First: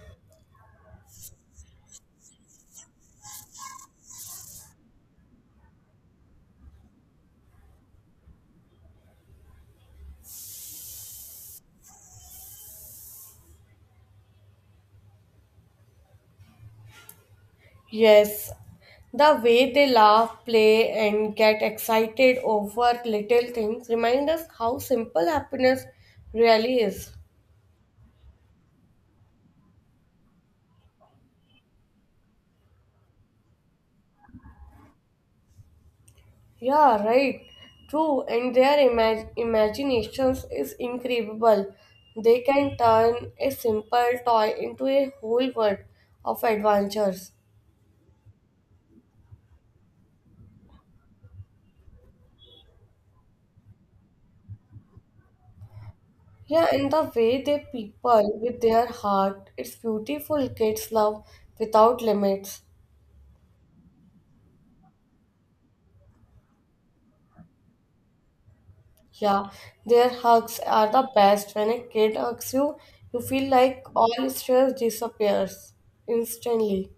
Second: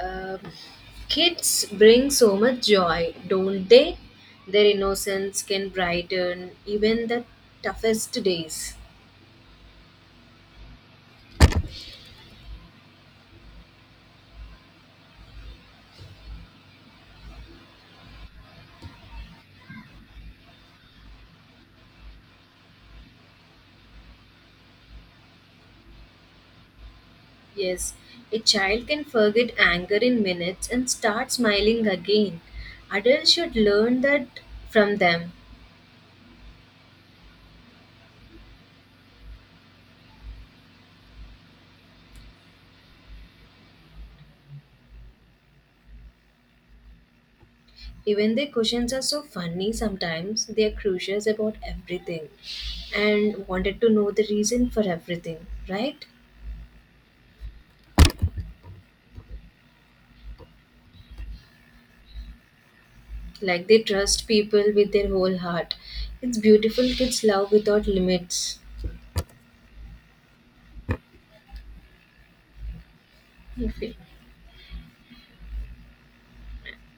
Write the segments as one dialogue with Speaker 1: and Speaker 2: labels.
Speaker 1: Um, Kids bring so much joy, don't they? Their innocence can brighten even the toughest days.
Speaker 2: Yes, the way they laugh, play, and get excited over little things remind us how simple happiness really is.
Speaker 1: Yes, a child can forget anger in minutes and start smiling again. Adults should learn that from them.
Speaker 2: Yeah, right. True, and their imaginations is incredible. They can turn a simple toy into a whole world of adventures.
Speaker 1: Even their questions are so funny sometimes, they are curious about everything and wanted to know the reason for everything, right?
Speaker 2: Yeah, and the way they people with their heart, it's beautiful. Kids love without limits.
Speaker 1: Like they trust people with their whole heart. It's beautiful, kids love without limits.
Speaker 2: Yeah, their hugs are the best. When a kid hugs you, you feel like all stress disappears instantly.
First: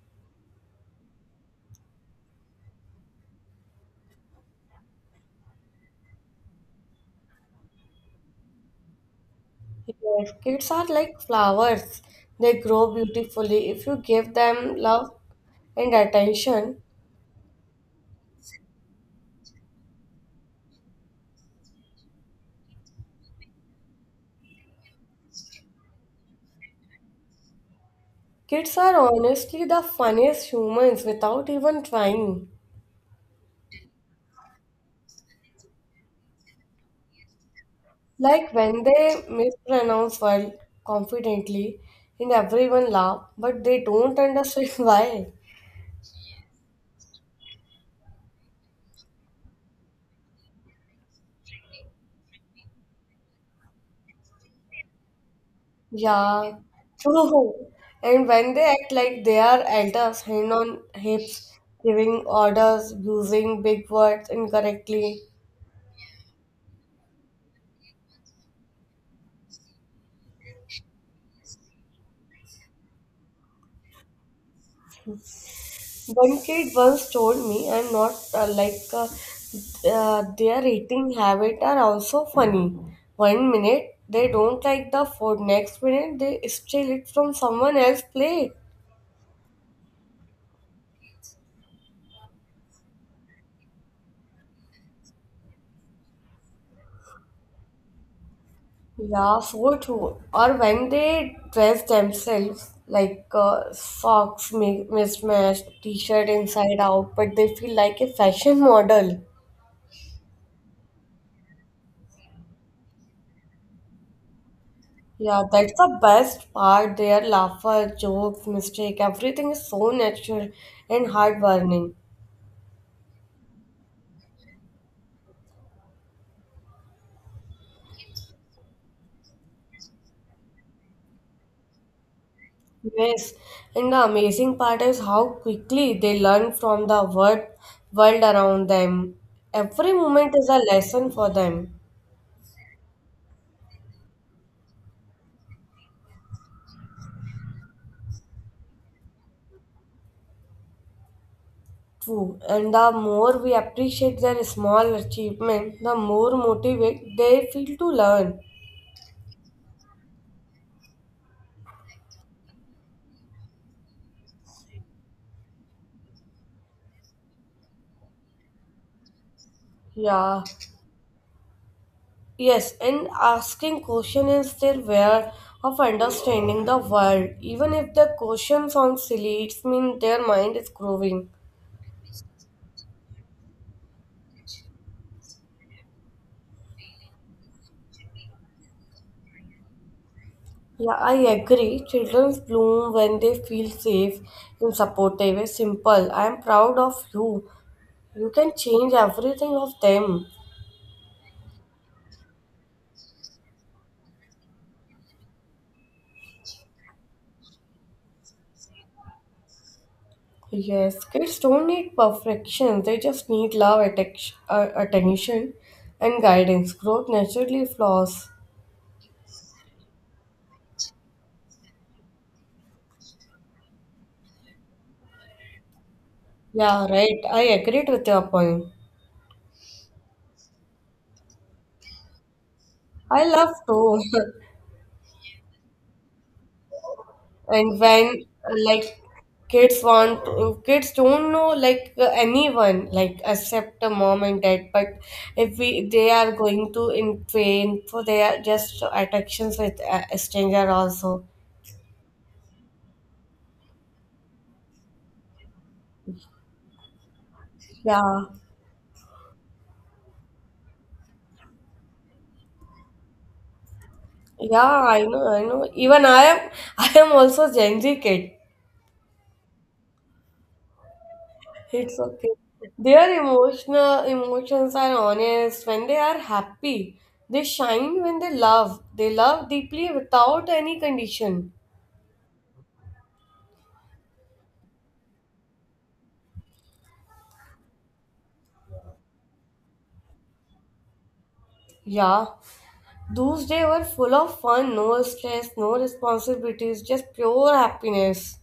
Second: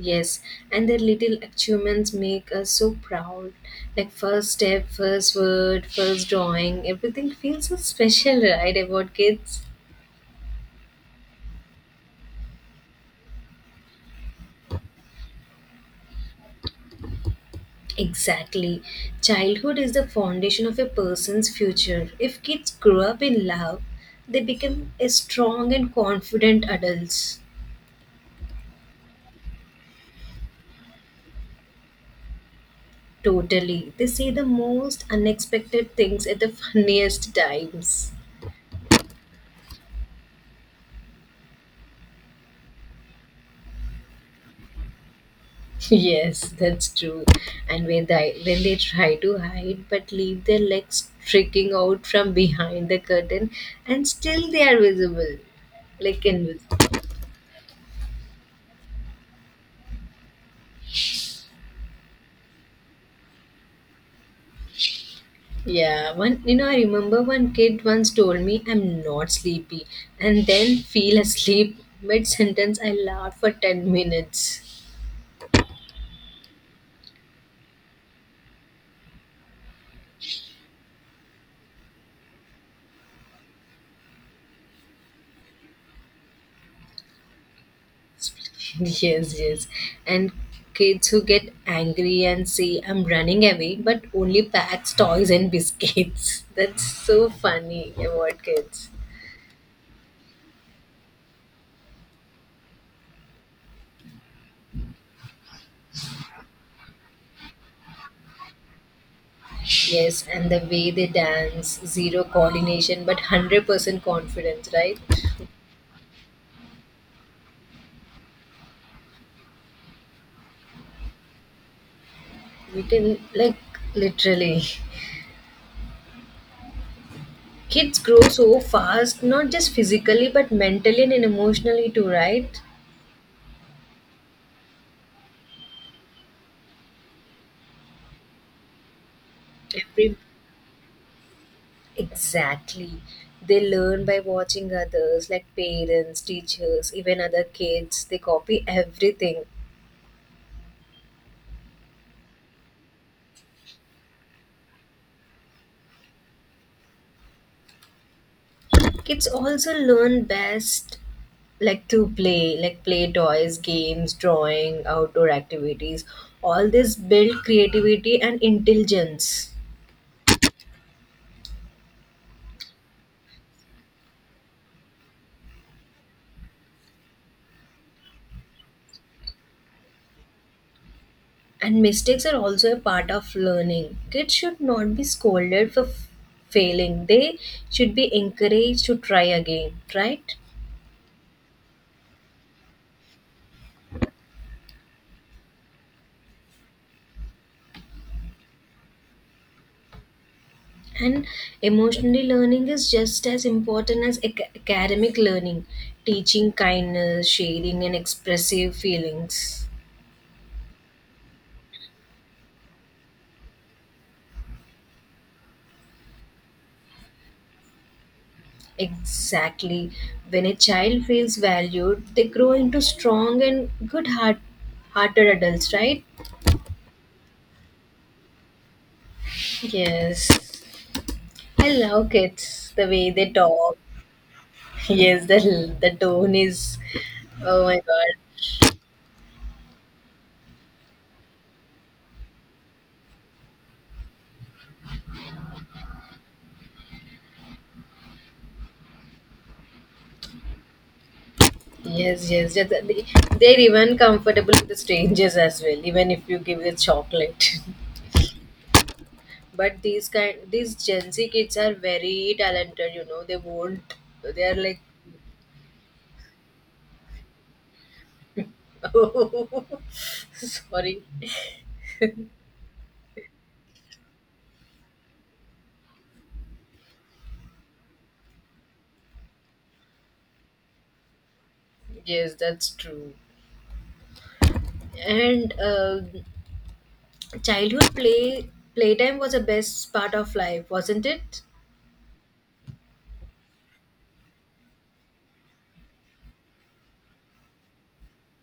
Speaker 1: Yes, and their little achievements make us so proud. Like first step, first word, first drawing, everything feels so special, right? About kids.
Speaker 2: Yes, kids are like flowers. They grow beautifully if you give them love and attention.
Speaker 1: Exactly. Childhood is the foundation of a person's future. If kids grow up in love, they become a strong and confident adults.
Speaker 2: Kids are honestly the funniest humans without even trying.
Speaker 1: Totally. They say the most unexpected things at the funniest times.
Speaker 2: Like when they mispronounce word confidently and everyone laugh, but they don't understand why.
Speaker 1: Yes, that's true. And when they try to hide but leave their legs sticking out from behind the curtain and still they are visible. Like
Speaker 2: Yeah,
Speaker 1: invisible.
Speaker 2: true. And when they act like they are elders, hand on hips, giving orders, using big words incorrectly.
Speaker 1: Yeah, I remember one kid once told me I'm not sleepy and then feel asleep mid sentence, I laughed for 10 minutes.
Speaker 2: One kid once told me, I'm not like their eating habit are also funny. One minute they don't like the food, next minute they steal it from someone else's plate.
Speaker 1: Yes, yes. And kids who get angry and say, I'm running away, but only packs, toys, and biscuits. That's so funny about kids.
Speaker 2: Yeah, so true. Or when they dress themselves like socks mismatched, t-shirt inside out, but they feel like a fashion model.
Speaker 1: Yes, and the way they dance, zero coordination, but 100% confidence, right?
Speaker 2: Yeah, that's the best part. Their laughter, jokes, mistake, everything is so natural and heartwarming.
Speaker 1: We can, like, literally. Kids grow so fast, not just physically, but mentally and emotionally too, right?
Speaker 2: Yes, and the amazing part is how quickly they learn from world around them. Every
Speaker 1: Every
Speaker 2: moment is a lesson for them.
Speaker 1: Exactly. They learn by watching others, like parents, teachers, even other kids. They copy everything.
Speaker 2: True, and the more we appreciate their small achievement, the more motivated they feel to learn.
Speaker 1: Kids also learn best like to play, like play toys, games, drawing, outdoor activities. All this build creativity and intelligence.
Speaker 2: Yeah, yes, and asking questions is their way of understanding the world. Even if the question sounds silly, it means their mind is growing.
Speaker 1: And mistakes are also a part of learning. Kids should not be scolded for failing. They should be encouraged to try again, right?
Speaker 2: Yeah, I agree. Children bloom when they feel safe and supportive. It's simple. I am proud of you. You can change everything of them.
Speaker 1: And emotionally learning is just as important as academic learning, teaching kindness, sharing, and expressive feelings.
Speaker 2: Yes, kids don't need perfection. They just need love, attention, and guidance. Growth naturally flaws.
Speaker 1: Exactly. When a child feels valued, they grow into strong and hearted adults, right?
Speaker 2: Yeah, right. I agreed with your point.
Speaker 1: Yes. I love kids, the way
Speaker 2: I
Speaker 1: they
Speaker 2: love
Speaker 1: talk.
Speaker 2: too.
Speaker 1: Yes, the tone is. Oh my
Speaker 2: And
Speaker 1: god.
Speaker 2: when like kids don't know like anyone like except the mom and dad. But if we they are going to in train, so they are just attractions with a stranger also.
Speaker 1: Yes, yes, yes. They're even comfortable with the strangers as well, even if you give it chocolate.
Speaker 2: Yeah.
Speaker 1: But these Gen Z kids are very talented. You know, they won't. They are
Speaker 2: Yeah,
Speaker 1: like,
Speaker 2: I know, I know. Even I am, I am also Gen Z kid.
Speaker 1: sorry.
Speaker 2: It's okay. Their emotional emotions are honest when they are happy. They shine when they love. They love deeply without any condition.
Speaker 1: Yes, that's true. And childhood playtime was the best part of life, wasn't it?
Speaker 2: Yeah, those days were full of fun, no stress, no responsibilities, just pure happiness.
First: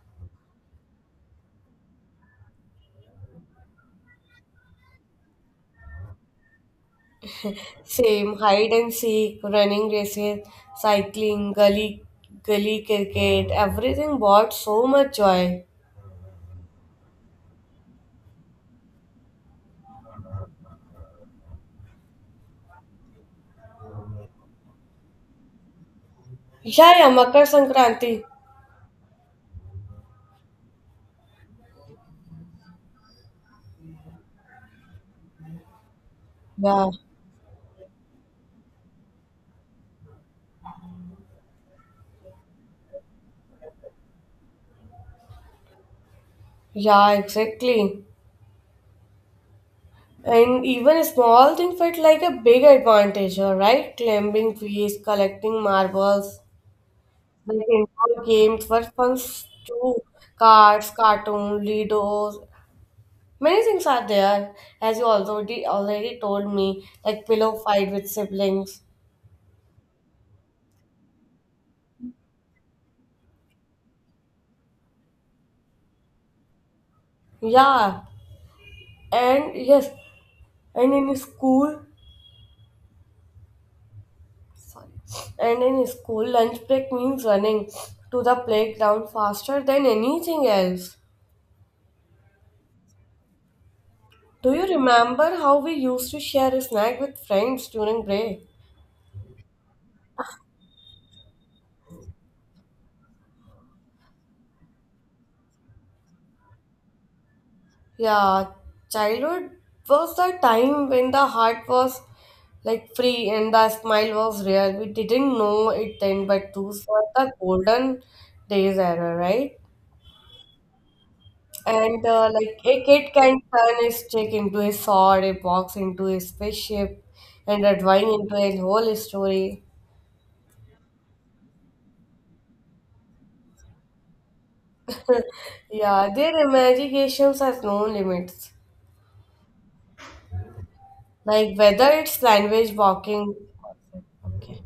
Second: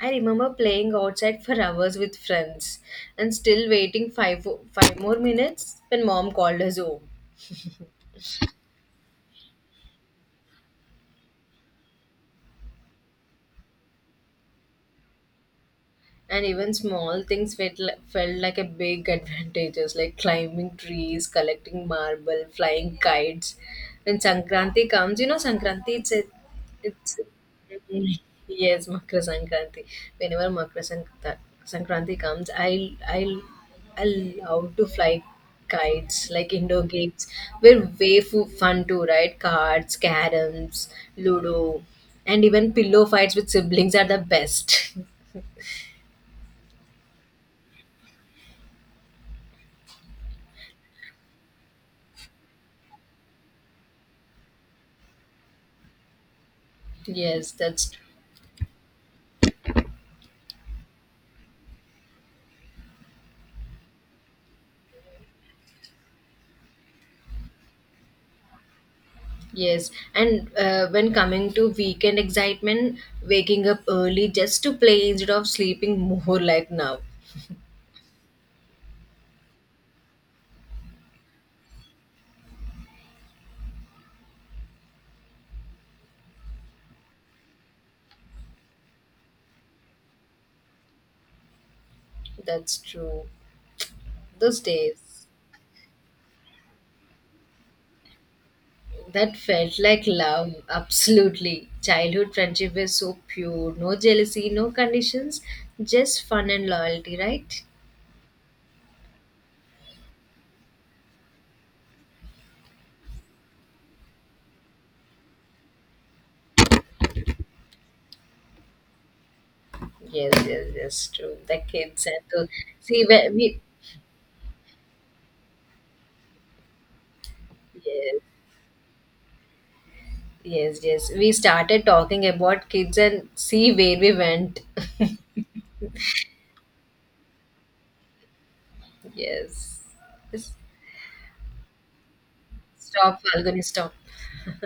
Speaker 1: I remember playing outside for hours with friends and still waiting five more minutes when mom called us home.
Speaker 2: Same hide and seek, running races, cycling, gully cricket, everything brought so much joy.
Speaker 1: And even small things felt like a big advantages, like climbing trees, collecting marble, flying kites when sankranti comes, you know, sankranti, it's a,
Speaker 2: Yeah, yeah,
Speaker 1: it's
Speaker 2: Makar Sankranti.
Speaker 1: yes, makra sankranti. Whenever sankranti comes, I love to fly kites. Like indoor
Speaker 2: Yeah,
Speaker 1: games were way fun too, right? Cards, caroms, ludo, and even pillow fights with siblings are the best.
Speaker 2: yeah, exactly. And even a small thing felt like a big advantage, all right? Climbing trees, collecting marbles,
Speaker 1: Yes,
Speaker 2: like
Speaker 1: that's
Speaker 2: indoor games were fun too. Cards, cartoon, Ludos, many things are there, as you already told me, like pillow fight with siblings.
Speaker 1: yes. And when coming to weekend excitement, waking up early just to play instead of sleeping more like now.
Speaker 2: Yeah, and yes, and in school, sorry. And in school, lunch break means running to the playground faster than anything else.
Speaker 1: That's true.
Speaker 2: Do
Speaker 1: Those
Speaker 2: you
Speaker 1: days
Speaker 2: remember how we used to share a snack with friends during break?
Speaker 1: that felt like love, absolutely. Childhood friendship is so pure, no jealousy, no conditions, just fun and loyalty, right?
Speaker 2: Yeah, childhood was the time when the heart was like free and the smile was rare. We didn't know it then, but those were the golden days era, right?
Speaker 1: Yes, yes, yes, true. The
Speaker 2: And
Speaker 1: kids and to
Speaker 2: like a
Speaker 1: see
Speaker 2: kid
Speaker 1: where
Speaker 2: can
Speaker 1: we
Speaker 2: turn his stick into a sword, a box into a spaceship, and a drawing
Speaker 1: yes,
Speaker 2: into a whole story.
Speaker 1: yes, yes. We started talking about kids and see where we went.
Speaker 2: Yeah, their imaginations has no limits.
Speaker 1: Yes. Just
Speaker 2: Like whether it's language
Speaker 1: stop,
Speaker 2: walking.
Speaker 1: Falguni, stop.
Speaker 2: Okay.